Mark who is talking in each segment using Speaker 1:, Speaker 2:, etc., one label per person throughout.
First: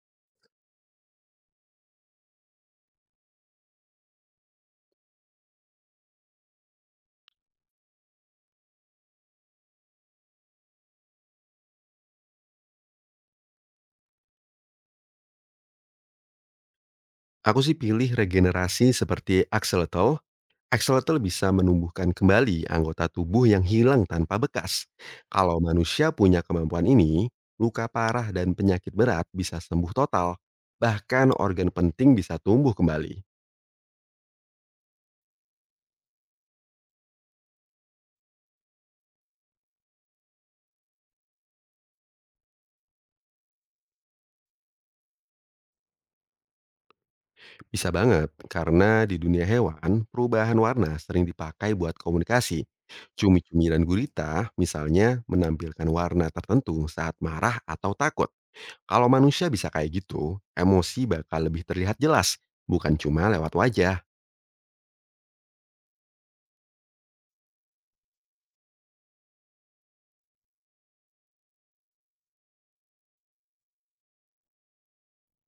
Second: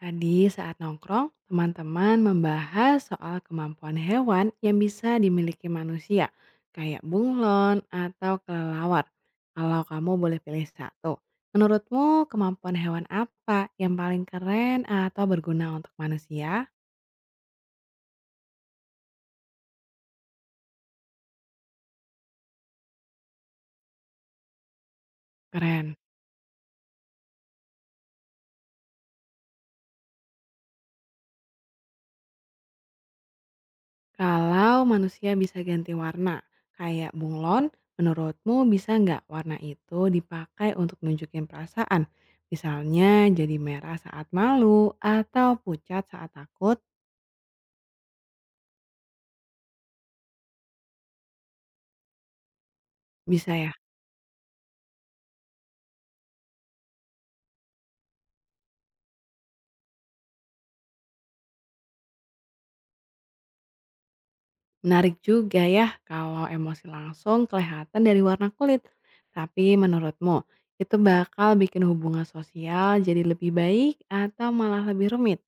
Speaker 1: Tadi saat nongkrong, teman-teman membahas soal kemampuan hewan yang bisa dimiliki manusia, kayak bunglon atau kelelawar. Kalau kamu boleh pilih satu, menurutmu kemampuan hewan apa yang paling keren atau berguna untuk manusia?
Speaker 2: Aku sih pilih regenerasi seperti axolotl. Axolotl bisa menumbuhkan kembali anggota tubuh yang hilang tanpa bekas. Kalau
Speaker 1: Keren.
Speaker 2: manusia punya kemampuan ini, luka parah dan penyakit berat bisa sembuh total. Bahkan organ penting bisa tumbuh kembali.
Speaker 1: Kalau manusia bisa ganti warna, kayak bunglon, menurutmu bisa nggak warna itu dipakai untuk nunjukin perasaan? Misalnya jadi merah saat malu atau pucat saat takut,
Speaker 2: Bisa banget, karena di dunia hewan, perubahan warna sering dipakai buat komunikasi.
Speaker 1: bisa ya?
Speaker 2: Cumi-cumi dan gurita, misalnya, menampilkan warna tertentu saat marah atau takut. Kalau manusia bisa kayak gitu, emosi bakal lebih terlihat jelas, bukan cuma lewat wajah.
Speaker 1: Menarik juga ya kalau emosi langsung kelihatan dari warna kulit. Tapi menurutmu, itu bakal bikin hubungan sosial jadi lebih baik atau malah lebih rumit?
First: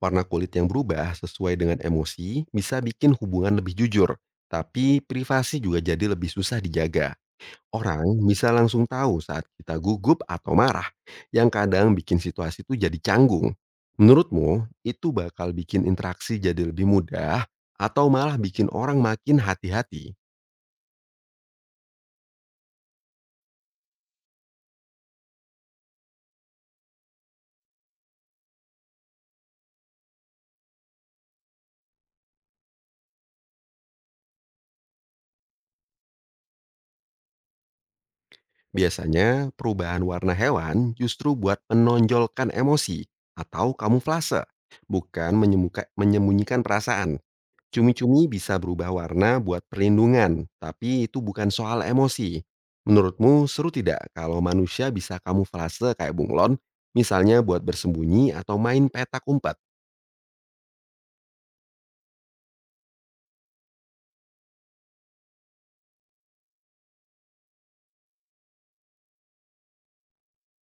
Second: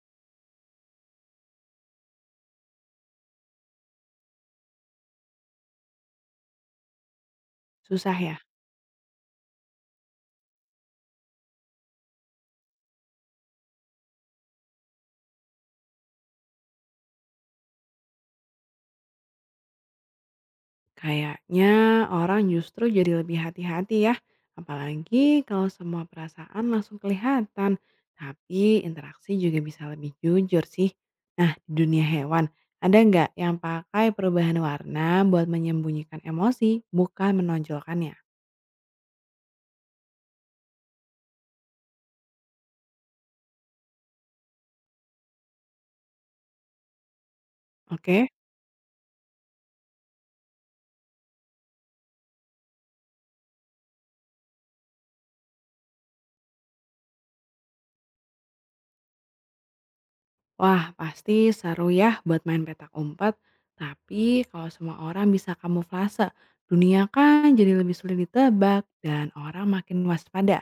Speaker 2: Warna kulit yang berubah sesuai dengan emosi bisa bikin hubungan lebih jujur, tapi privasi juga jadi lebih susah dijaga. Orang
Speaker 1: Susah ya?
Speaker 2: bisa langsung tahu saat kita gugup atau marah, yang kadang bikin situasi itu jadi canggung. Menurutmu, itu bakal bikin interaksi jadi lebih mudah atau malah bikin orang makin hati-hati?
Speaker 1: Kayaknya orang justru jadi lebih hati-hati ya, apalagi kalau semua perasaan langsung kelihatan. Tapi interaksi juga bisa lebih jujur sih. Nah, di dunia hewan, ada nggak yang pakai perubahan warna buat menyembunyikan emosi, bukan menonjolkannya?
Speaker 2: Biasanya, perubahan warna hewan justru buat menonjolkan emosi atau kamuflase, bukan menyembunyikan perasaan. Cumi-cumi
Speaker 1: Oke?
Speaker 2: bisa berubah warna buat perlindungan, tapi itu bukan soal emosi. Menurutmu seru tidak kalau manusia bisa kamuflase kayak bunglon, misalnya buat bersembunyi atau main petak umpet?
Speaker 1: Wah, pasti seru ya buat main petak umpet. Tapi kalau semua orang bisa kamuflase, dunia kan jadi lebih sulit ditebak dan orang makin waspada.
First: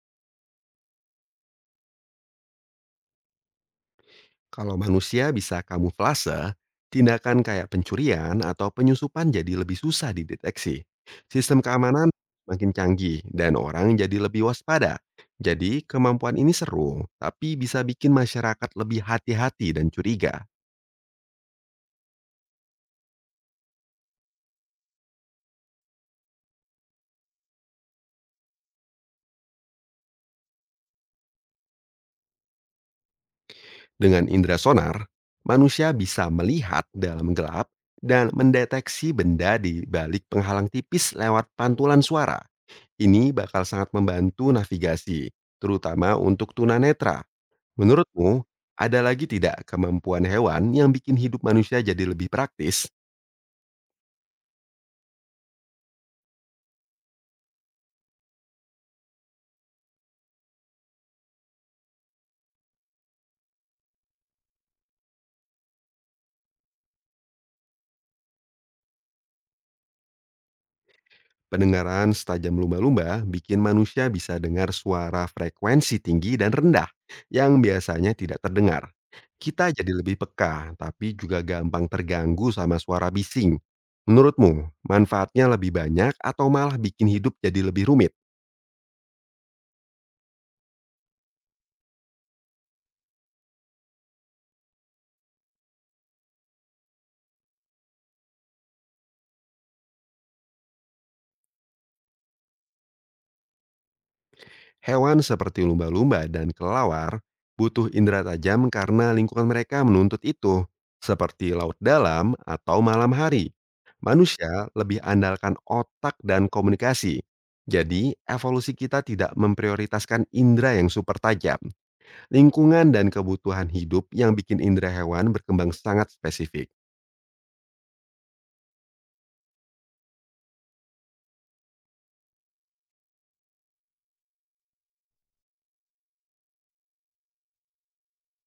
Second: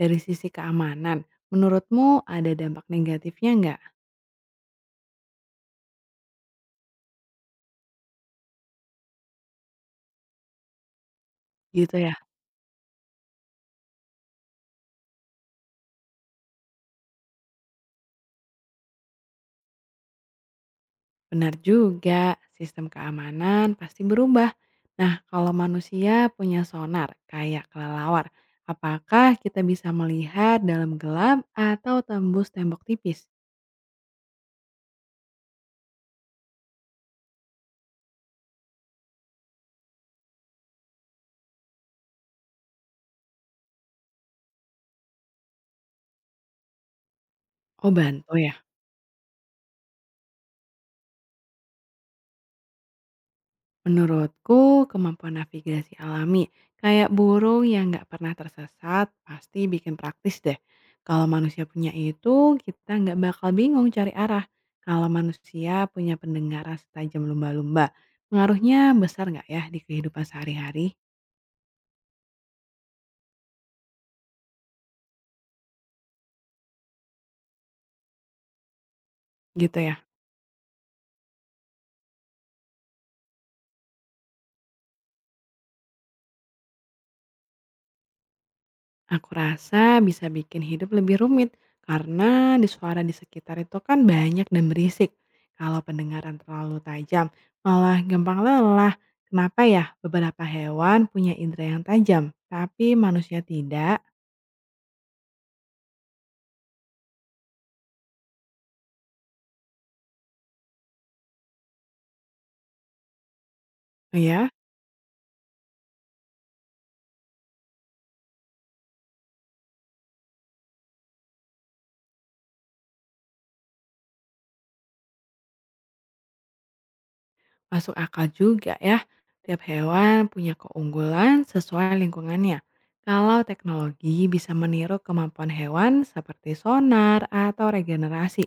Speaker 1: Dari sisi keamanan, menurutmu ada dampak negatifnya nggak?
Speaker 2: Kalau manusia bisa kamuflase, tindakan kayak pencurian atau penyusupan jadi lebih susah dideteksi. Sistem
Speaker 1: Gitu ya,
Speaker 2: keamanan makin canggih dan orang jadi lebih waspada. Jadi kemampuan ini seru, tapi bisa bikin masyarakat lebih hati-hati dan curiga.
Speaker 1: benar juga. Sistem keamanan pasti berubah. Nah, kalau manusia punya sonar kayak kelelawar, apakah kita bisa melihat dalam gelap atau tembus tembok tipis?
Speaker 2: Dengan indera sonar, manusia bisa melihat dalam gelap dan mendeteksi benda di balik penghalang tipis lewat pantulan suara. Ini bakal sangat membantu navigasi, terutama untuk tunanetra.
Speaker 1: Oh, bantu
Speaker 2: Menurutmu,
Speaker 1: ya.
Speaker 2: ada lagi tidak kemampuan hewan yang bikin hidup manusia jadi lebih praktis?
Speaker 1: Menurutku, kemampuan navigasi alami kayak burung yang nggak pernah tersesat pasti bikin praktis deh. Kalau manusia punya itu, kita nggak bakal bingung cari arah. Kalau manusia punya pendengaran setajam lumba-lumba, pengaruhnya besar nggak ya di kehidupan sehari-hari?
Speaker 2: Pendengaran setajam lumba-lumba bikin manusia bisa dengar suara frekuensi tinggi dan rendah yang biasanya tidak terdengar. Kita
Speaker 1: Gitu
Speaker 2: jadi
Speaker 1: ya.
Speaker 2: lebih peka, tapi juga gampang terganggu sama suara bising. Menurutmu, manfaatnya lebih banyak atau malah bikin hidup jadi lebih rumit?
Speaker 1: Aku rasa bisa bikin hidup lebih rumit karena di suara di sekitar itu kan banyak dan berisik. Kalau pendengaran terlalu tajam, malah gampang lelah. Kenapa ya beberapa hewan punya indera yang tajam, tapi manusia tidak?
Speaker 2: Hewan seperti lumba-lumba dan kelelawar butuh indera tajam karena lingkungan mereka menuntut itu, seperti laut dalam atau malam hari.
Speaker 1: Oh ya?
Speaker 2: Manusia lebih andalkan otak dan komunikasi. Jadi, evolusi kita tidak memprioritaskan indera yang super tajam. Lingkungan dan kebutuhan hidup yang bikin indera hewan berkembang sangat spesifik.
Speaker 1: Masuk akal juga ya, tiap hewan punya keunggulan sesuai lingkungannya. Kalau teknologi bisa meniru kemampuan hewan seperti sonar atau regenerasi,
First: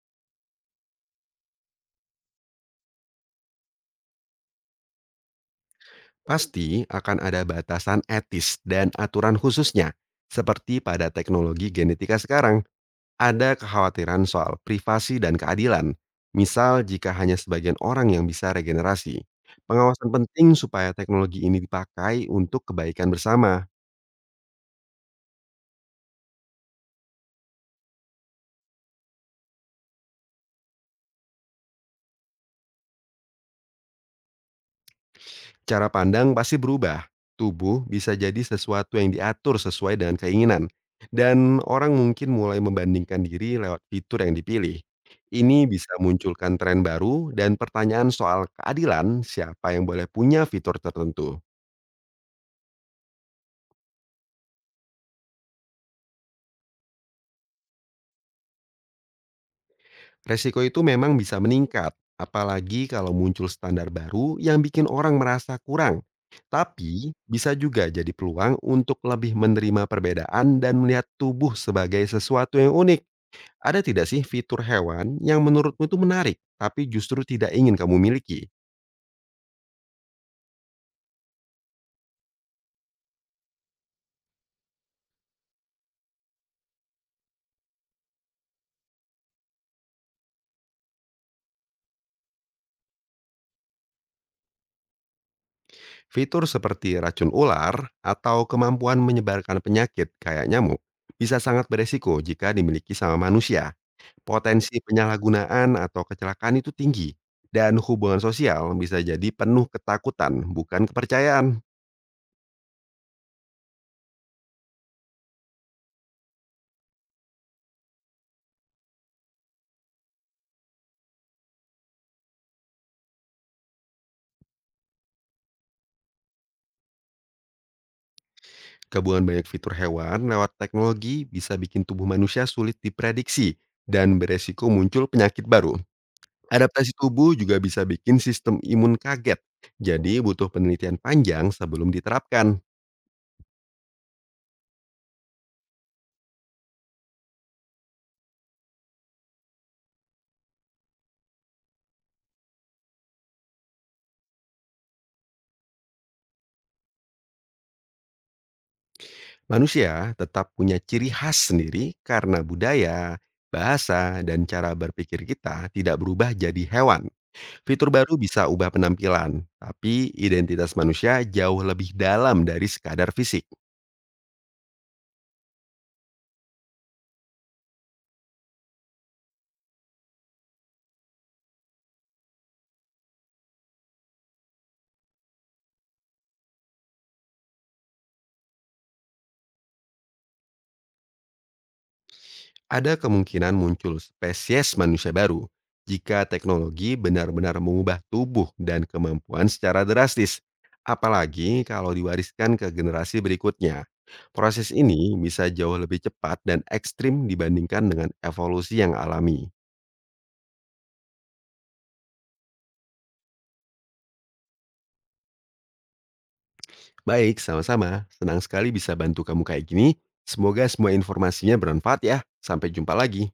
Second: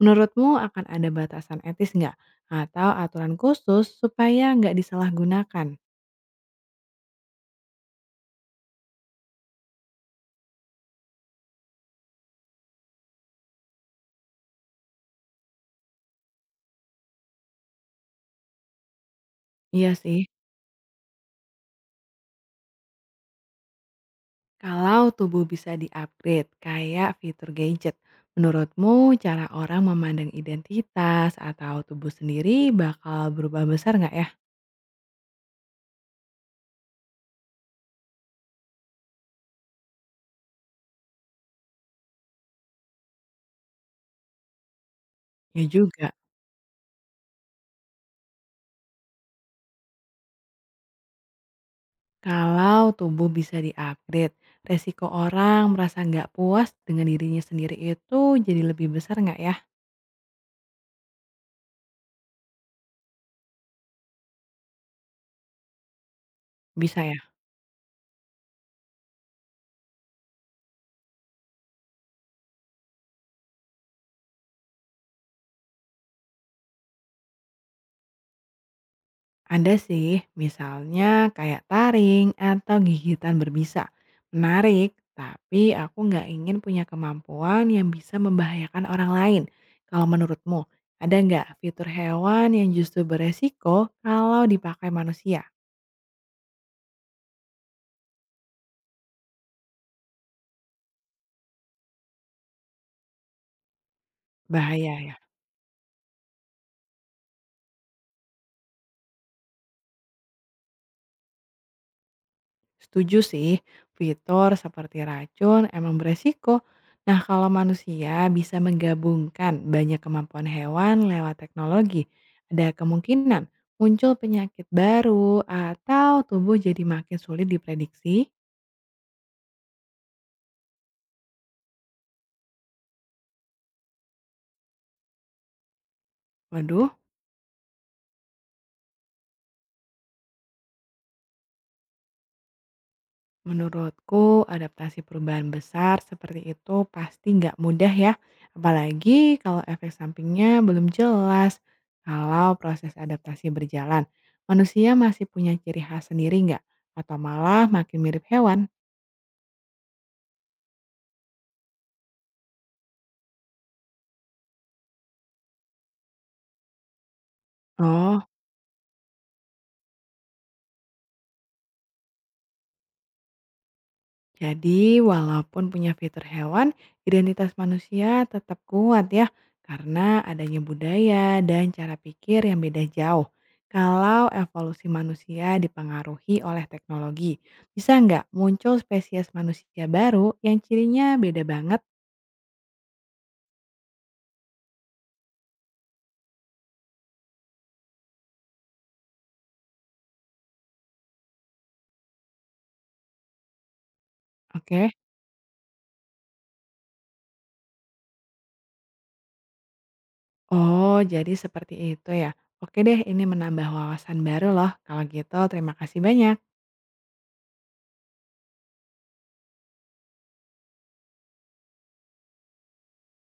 Speaker 1: menurutmu akan ada batasan etis nggak? Atau aturan khusus supaya nggak disalahgunakan?
Speaker 2: Pasti akan ada batasan etis dan aturan khususnya, seperti pada teknologi genetika sekarang. Ada kekhawatiran soal privasi dan keadilan, misal jika hanya sebagian orang yang bisa regenerasi.
Speaker 1: Iya
Speaker 2: Pengawasan
Speaker 1: sih,
Speaker 2: penting supaya teknologi ini dipakai untuk kebaikan bersama.
Speaker 1: kalau tubuh bisa di-upgrade kayak fitur gadget, menurutmu cara orang memandang identitas atau tubuh sendiri bakal berubah besar nggak ya?
Speaker 2: Cara pandang pasti berubah. Tubuh bisa jadi sesuatu yang diatur sesuai dengan keinginan. Dan orang mungkin mulai membandingkan diri lewat fitur yang dipilih.
Speaker 1: Ya
Speaker 2: Ini bisa
Speaker 1: juga.
Speaker 2: munculkan tren baru dan pertanyaan soal keadilan siapa yang boleh punya fitur tertentu.
Speaker 1: Kalau tubuh bisa di resiko orang merasa nggak puas dengan dirinya sendiri itu jadi lebih besar nggak ya?
Speaker 2: Resiko itu memang bisa meningkat, apalagi kalau muncul standar baru yang bikin orang merasa kurang.
Speaker 1: Bisa ya?
Speaker 2: Tapi bisa juga jadi peluang untuk lebih menerima perbedaan dan melihat tubuh sebagai sesuatu yang unik. Ada tidak sih fitur hewan yang menurutmu itu menarik, tapi justru tidak ingin kamu miliki?
Speaker 1: Ada sih, misalnya kayak taring atau gigitan berbisa. Menarik, tapi aku nggak ingin punya kemampuan yang bisa membahayakan orang lain. Kalau menurutmu, ada nggak fitur hewan yang justru beresiko kalau dipakai manusia?
Speaker 2: Fitur seperti racun ular atau kemampuan menyebarkan penyakit kayak nyamuk bisa sangat beresiko jika dimiliki sama manusia. Potensi
Speaker 1: Bahaya ya.
Speaker 2: penyalahgunaan atau kecelakaan itu tinggi, dan hubungan sosial bisa jadi penuh ketakutan, bukan kepercayaan.
Speaker 1: Setuju sih, fitur seperti racun emang beresiko. Nah, kalau manusia bisa menggabungkan banyak kemampuan hewan lewat teknologi, ada kemungkinan muncul penyakit baru atau tubuh jadi makin sulit diprediksi.
Speaker 2: Gabungan banyak fitur hewan lewat teknologi bisa bikin tubuh manusia sulit diprediksi dan beresiko muncul penyakit baru.
Speaker 1: Waduh.
Speaker 2: Adaptasi tubuh juga bisa bikin sistem imun kaget, jadi butuh penelitian panjang sebelum diterapkan.
Speaker 1: Menurutku, adaptasi perubahan besar seperti itu pasti nggak mudah ya, apalagi kalau efek sampingnya belum jelas. Kalau proses adaptasi berjalan, manusia masih punya ciri khas sendiri nggak? Atau malah makin mirip hewan?
Speaker 2: Manusia tetap punya ciri khas sendiri karena budaya, bahasa, dan cara berpikir kita tidak berubah jadi hewan. Fitur baru
Speaker 1: Oh,
Speaker 2: bisa ubah penampilan, tapi identitas manusia jauh lebih dalam dari sekadar fisik.
Speaker 1: jadi, walaupun punya fitur hewan, identitas manusia tetap kuat ya, karena adanya budaya dan cara pikir yang beda jauh. Kalau evolusi manusia dipengaruhi oleh teknologi, bisa nggak muncul spesies manusia baru yang cirinya beda banget?
Speaker 2: Ada kemungkinan muncul spesies manusia baru jika teknologi benar-benar mengubah tubuh dan kemampuan secara drastis, apalagi kalau diwariskan ke generasi berikutnya. Proses
Speaker 1: Oke.
Speaker 2: ini bisa jauh lebih cepat dan ekstrim dibandingkan dengan evolusi yang alami.
Speaker 1: Oh, jadi seperti itu ya. Oke deh, ini menambah wawasan baru loh. Kalau gitu, terima kasih banyak.
Speaker 2: Baik, sama-sama. Senang sekali bisa bantu kamu kayak gini. Semoga semua informasinya bermanfaat ya. Sampai jumpa lagi.